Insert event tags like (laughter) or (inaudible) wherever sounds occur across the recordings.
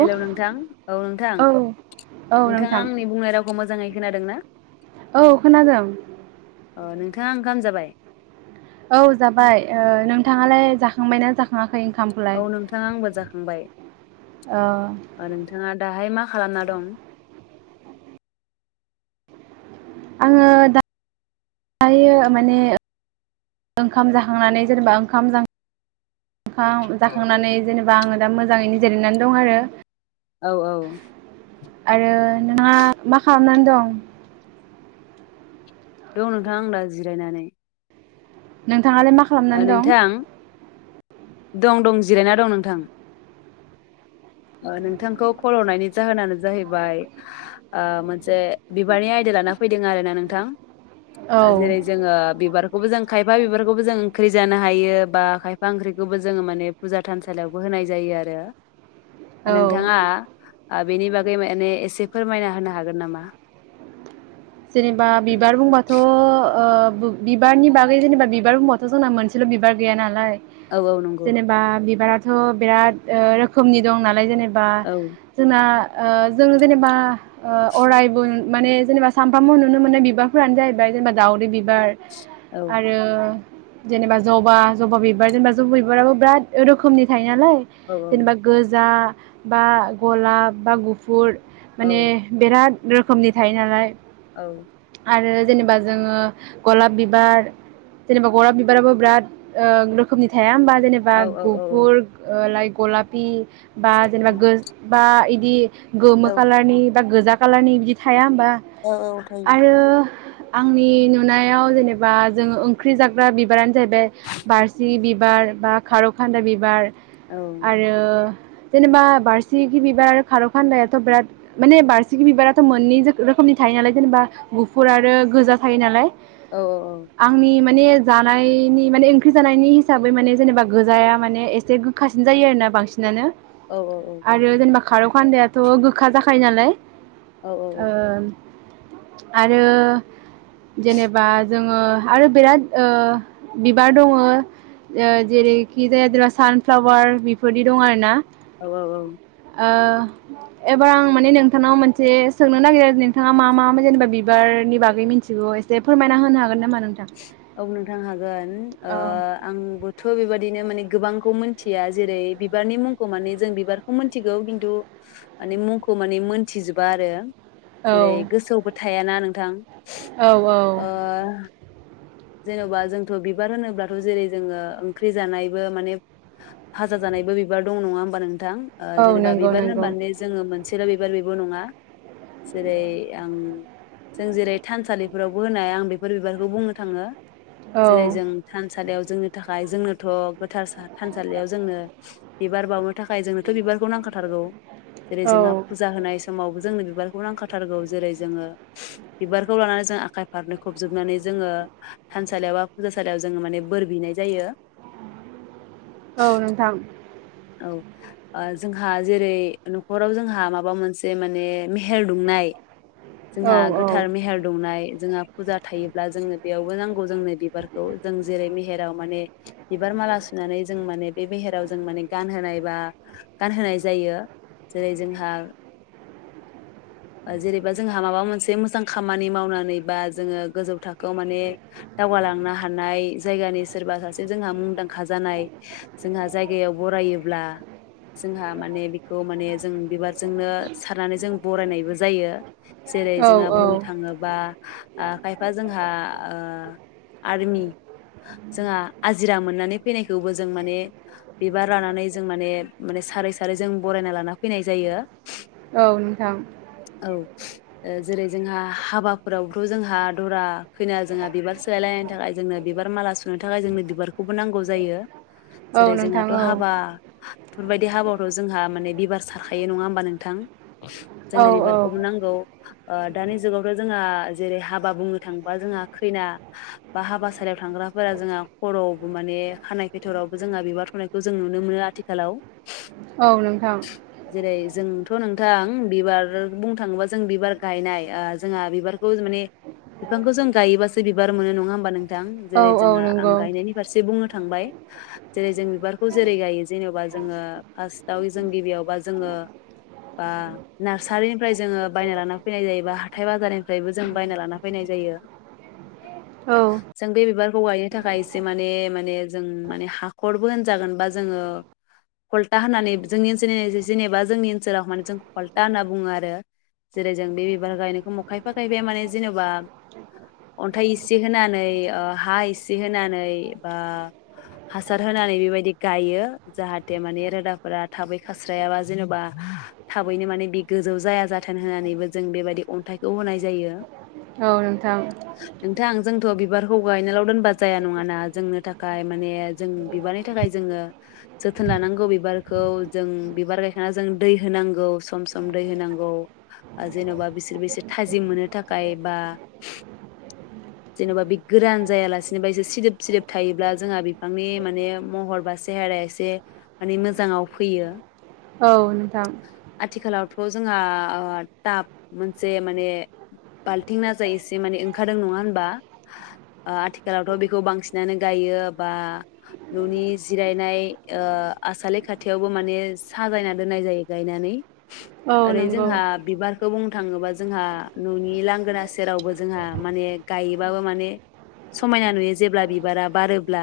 Hello नोंथां औ नोंथां औ नोंथाङा नोंथां आंनि बुंनाय रावखौ मोजाङै खोनादों ना? औ खोनादों। अ नोंथाङा ओंखाम जाबाय? औ जाबाय ओ नोंथाङालाय जाखांबायना जों जाखाङा? औ नोंथां आंबो जाखांबाय ओ ओ नोंथाङा दाहाय मा खालामना दं? आङो दा दायो माने ओंखाम जाखांनानै जेनेबा ओंखाम जां ओंखां जाखांनानै जेनेबा आङो दा मोजाङैनो जिरायनानै दं आरो। औ औ। आरो नोंहा मा खालामनानै दं? दं नोंथां आं दा जिरायनानै। नों थाङालाय मा ओ खालामनानै दं? नोंथां दं दं जिरायना दं नोंथां। ओ नोंथांखौ खल हरनायनि जाहोनानो जाहैबाय ओ मोनसे बिबारनि आयदा लाना फैदों आरोना नोंथां। औ ओ जेरै जोङो बिबार खौबो जों खायफा बिबारखौबो जों ओंख्रि जानो हायो बा खायफा ओंख्रिखौबो जोङो माने फुजा थानसालियावबो होनाय जायो आरो। ओ औ नोंथाङा आ बेनि बागै माने एसे फोरमायना होनो हागोन नामा? जेनेबा बिबार बुंबाथ' ओ बो बिबारनि बागै जेनेबा बिबार बुंबाथ' जोंना मोनसेल' बिबार गैया नालाय औ औ नंगौ जेनेबा बिबारा थ बिराद ओ रोखोमनि दं नालाय जेने बा औ जोंना ओ जों जेनेबा ओ अरायबुन माने जेनेबा सानफ्रामबो नुनो मोननाय बिबारफोरानो जाहैबाय जेनेबा दाावदै बिबार औ आरो जेनेबा जबा जबा बिबार जेनेबा जबा बिबाराबो बिराद रोखोमनि थायो नालाय औ जेनेबा गोजा बा गलाब बा गुफुर औ माने बिराद (unintelligible) खोमनि थायो नालाय औ। आरो जेनेबा जोङो गलाब बिबार जेनेबा गलाब बिबाराबो बिराद ओ रोखोमनि थाया होमबा? जेनेबा औ गुफुर लाइक गलापि बा जेनेबा गोज बा इद दि गोमो औ कालारनि बा गोजा कालारनि थाया बा औ औ थायो। आरो आंनि नुनायाव जेनेबा जोंङ ओंख्रि जाग्रा बिबारानो जाहैबाय बारसिगि बिबार बा खारौखान्दाय बिबार औ आरो जेनेबा बारसिकि बिबार आरो खारौखान्दायाथ' बिराद माने बारसिकि बिबारा मोननै जोखो रोखोमनि थायो नालाय जेनेबा गुफुर आरो गोजा थायो नालाय औ औ औ। आंनि माने जानायनि माने ओंख्रि जानायनि हिसाबै माने जेनेबा गोजाया माने एसे गोखासिन जायो आरोना बांसि नानो औ आरो जेनेबा खारौखान्दायाथ' गोखा जाखायो नालाय औ ओ आरो जेनेबा जोङो आरो बिराद ओ बिबार दङ ओ जेरैखि जाया (unintelligible) सानफ्लावार बेफोरदि दं आरो ना। औ औ औ। ओ एबार आं माने नोंथांनाव मोनसे से सोंनो नागिरो नोंथाङा मा मा जेनेबा बिबारनि बागै मिन्थिगौ एसे फोरमायना होनो हागोन नामा नोंथां? औ नोंथां हागोन ओ औ आंबोथ' बेबा दिनो माने गोबांखौ मोनथिया जेरै बिबारनि मुंखौ माने जों बिबारखौ मोनथिगौ किन्थु माने मुंखौ माने मोनथिजोबा आरो औ जेरै गोसोआवबो थायाना नोंथां। औ औ। ओ जेन'बा जोंथ' बिबार होनोब्लाथ' जेरै जोङो ओंख्रि जानायबो माने फाजा जानायबो बिबार दं नङा होमबा नों थां औ जेनेबा नंगौ बिबार नंगौ होनबाने जोङो मोन मोनसेल' बिबार बेबो नङा जेरै आं जों जेरै थानसालिफोरावबो होनाय आं बेफोर बिबारखौ बुंनो थाङो। औ जेरै जों थान थानसालियाव जोंनि थाखाय जोंनोथ' गोथार थानसालियाव जोंनो बिबार बावनो थाखाय जोंनोथ' बिबारखौ नांखाथारगौ। जेरै औ जोंहा फुजा होनाय समावबो जोंनो बिबारखौ नांखाथारगौ जेरै जोंङो बिबारखौ लानानै जों आखाइ फारनै खबजोबनानै जोंङो थानसालियाव बा फुजासालियाव जोंङो माने बोर बिनाय जायो। औ नोंथां औ जोंहा जेरै न'खराव जोंहा माबा मोनसे माने मेहेर दुंनाय औ जोंहा औ गोथार मेहेर दंनाय। जोंहा फुजा थायोब्ला जोंङो बेयावबो नांगौ जोंनो बिबारखौ जों जेरै मे हेराव माने बिबार माला सुनानै जों माने मेहेराव जों माने गानहोनाय बा गानहोनाय जायो जेरै जोंहा जेरैबा जोंहा माबा मोनसे मोजां खामनि मावनानै बा जों गोजौ था खो आव माने दावगालांनो हानाय जायगानि सोरबा सासे जोंहा मुंदांखा जानाय जोंहा जायगायाव बरायोब्ला जोंहा माने बेखौ माने जों बिबार जोंनो सारनानै जों बरायनायबो जायो। जेरै औ जोंहा बुंनो औ थाङोबा ओ खायफा ओ आरमि जोंहा आजिरा मोननानै फैनायखौबो जों माने बिबार लानानै जों माने-माने सारै-सारै जों बरायना लाना फैनाय जायो। औ नोंथां। औ ओ जेरै जोंहा हाबाफोरावथ' जोंहा। दरा खैना जोंहा बिबार सोलायलायनायनि थाखाय जोंनो बिबार माला सुनो थाखाय जोंनो बिबारखौबो नांगौ जायो औ जेरै नोंथां जोंहाथ' औ हाबा बेफोरबायदि हाबायावथ' जोंहा माने बिबार सारखायो नङा होमबा नोंथां। औ जोंनो बिबारखौबो नांगौ दानि जुगावथ' जोंहा जेरै हाब हाबा बुंनो थांबा जोंहा खैना बा हाबासालियाव थांग्राफोरा जोंहा खर'बो माने खानाय फेथरावबो जोंहा बिबार थ'नायखौ जों नुनो मोनो आथिखालाव। औ नोंथां। जेरै जोंथ' नोंथां बिबार बुंनो थाङोबा जों बिबार गायनाय जोंहा बिबारखौ माने बिफांखौ जों गायोबासो बिबार मोनो नङा होमबा नों थां औ जेरै औ जोंहा आं नंगौ गायनायनि फारसे बुंनो थांबाय जेरै जों बिबारखौ जेरै गायो जेनेबा जों फासत आव जों गिबियावबा जों आं नारसारिफ्राय लाना फैनाय जायोंबा हाथाय बाजारनिफ्राय बायना लाना फैनाय जायो औ जों बे बिबारखौ गायनो थाखाय माने-माने जों हाखरबो जागोनबा जों ओ खलथा होनना जोंनि ओनसोलनि जेनेबा जोंनि ओनसोलाव जों खलथाहोना बुङो आरो जेरै जों बे बिबार गायनायखौ खायफा खायफाया मने जेनेबा अन्थाइ एसे होनानै हा इसे होनानै बा हासार होनानै बेबायदि गायो जाहाथे माने रोदाफोरा थाबै खास्रायाबा जेनेबा थाबैनो माने बे गोजौ जाया जाथों होनानैबो जों बेबायदि अन्थाइखौ होनाय जायो। औ नोंथां नोंथां जोंथ'बि बिबारखौ गायनायल' दोनबा जाया नङाना जोंनो थाखाय माने जों बिबारनि थाखाय जोङो जोथोन लानांगौ बिबारखौ जों बिबार गायखांना जों दै होनांगौ सम-सम दै होनांगौ जेन'बा बिसोर-बिसोर थाजिम मोननो थाखाय गायबा जेन'बा बे गोरान जायालासेनोबा एसे सिदोब सिदोब थायोब्ला जोंहा बिफांनि माने महर बा सेहेराया एसे माने मोजाङाव फैयो। औ नोंथां थ' जोंहा टाब मोनसे माने बाल्थिं नाजाय एसे माने ओंखारदों नङा होनबा आथिखालावथ' बेखौ बांसिनानो गायो बा न'नि जिरायनाय ओ आसालि खाथियावबो माने साजायना दोननाय जायो गायनानै औ ओरै नंगौ जोंहा बिबारखौ बुं थाङोबा जोंहा न'नि लांगोना सेरावबो जोंहा माने गायोबाबो माने समायना नुयो जेब्ला बिबारा बारोब्ला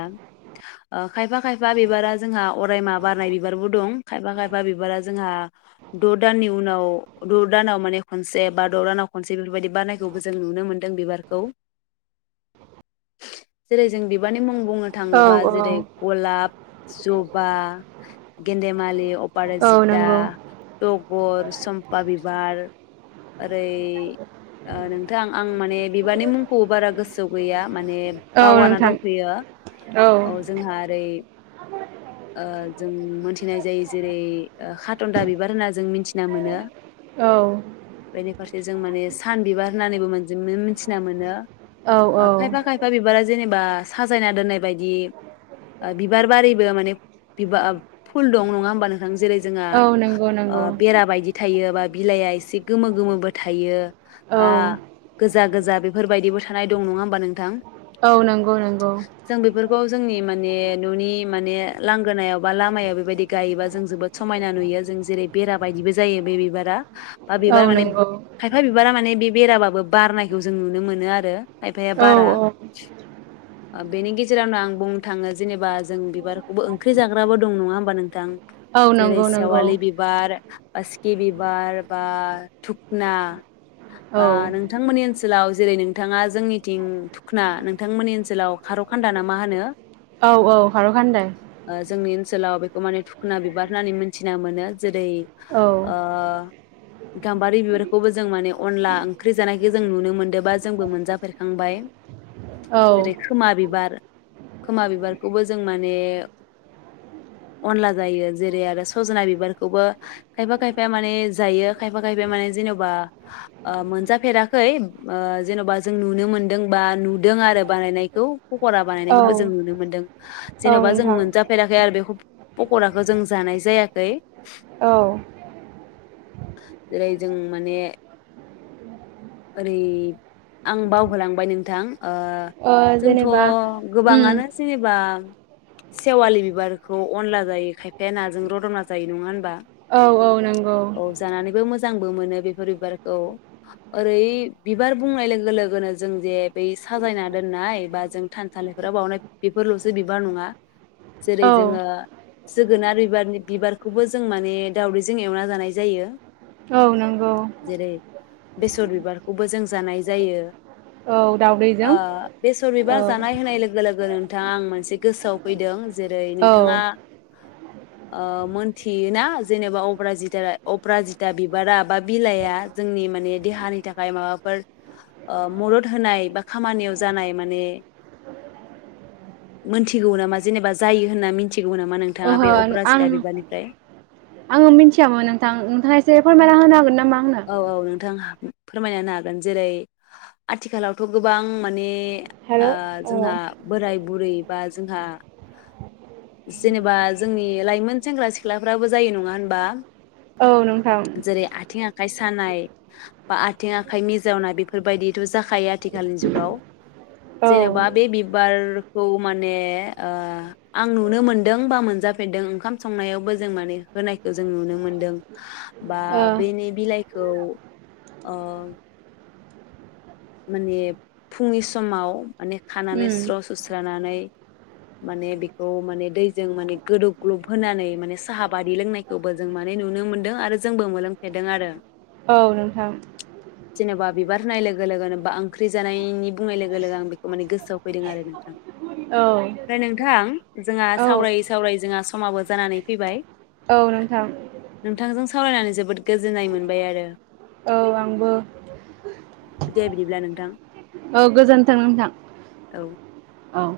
ओ खायफा खायफा बिबारा जोंहा अरायमा बारनाय बिबारबो दं खायफा खायफा बिबारा जोंहा द' दाननि उनाव द' दानाव माने खनसे बा द' दानाव खनसे बेफोरबायदि बारनायखौबो जों नुनो मोन्दों बिबारखौ जै जों बिबारनि मुं बुंनो औ थाङोबा औ जेरै गलाब जबा, गेन्देमालि, अप औ पाराजिटा नंगौ (unintelligible) गर, चम्फा बिबार ओरै ओ नों थां आं माने बिबारनि मुंखौबो बारा गोसोआव गैया माने औ बावाना नोंथां दंफैयो औ जोंहा ओरै ओ जों मोनथिनाय जायो जेरै खाटनन्दा बिबार होनना जों मिथिना मोनो औ (unintelligible) जों माने सान बिबार होननानैबो मोन मिथिना मोनो औ अ औ खायफा खायफा बिबारा जेनेब बा साजायना दोननाय बायदि ओ बिबार बारिबो माने फुल दं नङा होम्बा नोंथां जेरै जोंहा औ नंगौ ओ नंगौ बेरा बायदि थायो बा बिलाइआ एसे गोमो गोमो बोथ थायो बा औ गोज जा गोजा बेफोरबायदिबो थानाय दं नङा होमबा नोंथां? औ नंगौ नंगौ खौ जोंनि माने न'नि माने लांगोनायाव बा लामायाव बेबायदि गायोबा जों जोबोद समायना नुयो जों जेरै बेरा बायदिबो जायो बे बिबारा बा औ बिबार माने नंगौ खायफा बिबारा माने बे बेराबाबो बारनायखौ जों नुनो मोनो आरो खइफाया औ बारा औ बेनि गेजेरावनो आं बुंनो थाङो जेनेबा जों बिबारखौबो ओंख्रि जाग्राबो दं नङा होम्बा नोंथां? औ जेरै नंगौ नंगौ सेवालि बिबार बासकि बिबार बा थु ना औ बा ओ नोंथांमोननि ओनस सोलाव जेरै नोंथाङा जोंनिथिं थुखना नोंथांमोननि ओनसोलाव खार' खान्दा ना मा होनो? औ औ खारौ खानदाय। ओ जोंनि ओनसोलाव बेखौ माने थुखना बिबार होननानै मिथिना मोनो। जेरै औ ओह। गाम बारि बिबारखौबो जों माने अनला ओंख्रि जानायखौ जों नुनो मोनदों बा जोंबो मोनजाफेरखांबाय। औ जेरै खोमा बिबार। खोमा बिबारखौबो जों माने अनला जायो जेरै आरो सजना बिबारखौबो खायफा खायफाया माने जायो खायफा ख खायफा बा माने जेनबा मोनजाफेराखै जेनबा जों नुनो मोनदों बा नुदों आरो बानायनायखौ। पकरा बानायनायखौबो जों औ नुनो मोन्दों औ जेनबा जों नोंथां मोनजाफेराखै आरो बेखौ पकराखौ जों जानाय जायाखै। औ। (inaudible) जेरै जों माने ओरै आं बावहोलांबाय नोंथां। ओ ओह जोंथ जेनेबा उम गोबाङानो जेनेबा सेवालि बिबारखौ अनला जायो खायफाया नाजों रदना जायो नङा होनबा। औ औ नंगौ। औ जानानैबो मोजांबो मोनो बेफोर बिबारखौ। ओरै बिबार बुंनाय लोगो लोगोनो जों जे बै साजायना दोननाय बा जों थानसालिफोराव बावनाय बेफोरलसो बिबार नङा। जेरै औ जोङो जोगोनार बिबारनि बिबारखौबो जों माने दावदैजों एवना जानाय जायो। औ नंगौ। जेरै बेसर बिबारखौबो जों जानाय जायो। औ दाउदैजों ओह बेसर औ बिबार जानाय होनाय लोगो लोगो नों बिथां आं मोनसे गोसोआव फैदों जेरै औ नोंथाङा ओह मोनथियोना जेनेबा अप्राजिथारा-अप्रााजिता बिबारा बा बिलाइआ जोंनि माने देहानि थाखाय माबाफोर ओह मदद होनाय बा खामानियाव जानाय माने मोनथिगौ नामा जेनेबा जायो होनना मिथिगौ नामा नोंथाङा? ओहो बे आं अप्राजिथा आङो बिबारनिफ्राय। मिथियामोन नोंथां नोंथाङा एसे फोरमायना होनो हागोन ना? औ औ नोंथां हा फोरमायना होनो हागोन जेरै आथिखालावथ गोबां माने हेलौ ओह औ जोंहा बोराय बुरै बा जोंहा जेनेबा जोंनि लाइमोन सेंग्रा सिख्लाफ्राबो जायो नङा होनबा। औ नोंथां। जेरै आथिं आखाइ सानाय बा आथिं आखाइ मिजावनाय बेफोरबायदिथ' जाखायो आथिखालनि जुगाव औ जेन'बा ओ बे बिबारखौ माने ओ आं नुनो मोनदों बा मोनजाफेरदों ओंखाम संनायावबो जों माने होनायखो जों नुनो मोनदों बा बेनि बिलाइखौ ओ माने फुंनि समाव माने खानानै उम स्र' सु स्रानानै माने बेखौ माने दैजों माने गोदौ ग्लब होनानै माने साहा बादि लोंनायखौबो जों माने नुनो मोनदों आरो जोंबो मोनलों फेरदों आरो। औ नोंथां जेनेबा बिबार होनाय लोगो गो लोगोन बा ओंख्रि जानायनि बुंनाय लोगो लोगो आं बेखौ माने गोसोआव फैदों आरो नोंथां। औ फ्राय नोंथां जोंहा औ सावरायै सावरायै जोंहा समाबो जानानै फैबाय। औ नोंथां नोंथांजों सावरायनानै जोबोद गोजोननाय मोनबाय आरो। औ आंबो दे बिदिब्ला नोंथां। औ गोजोन्थों नोंथां। औ औ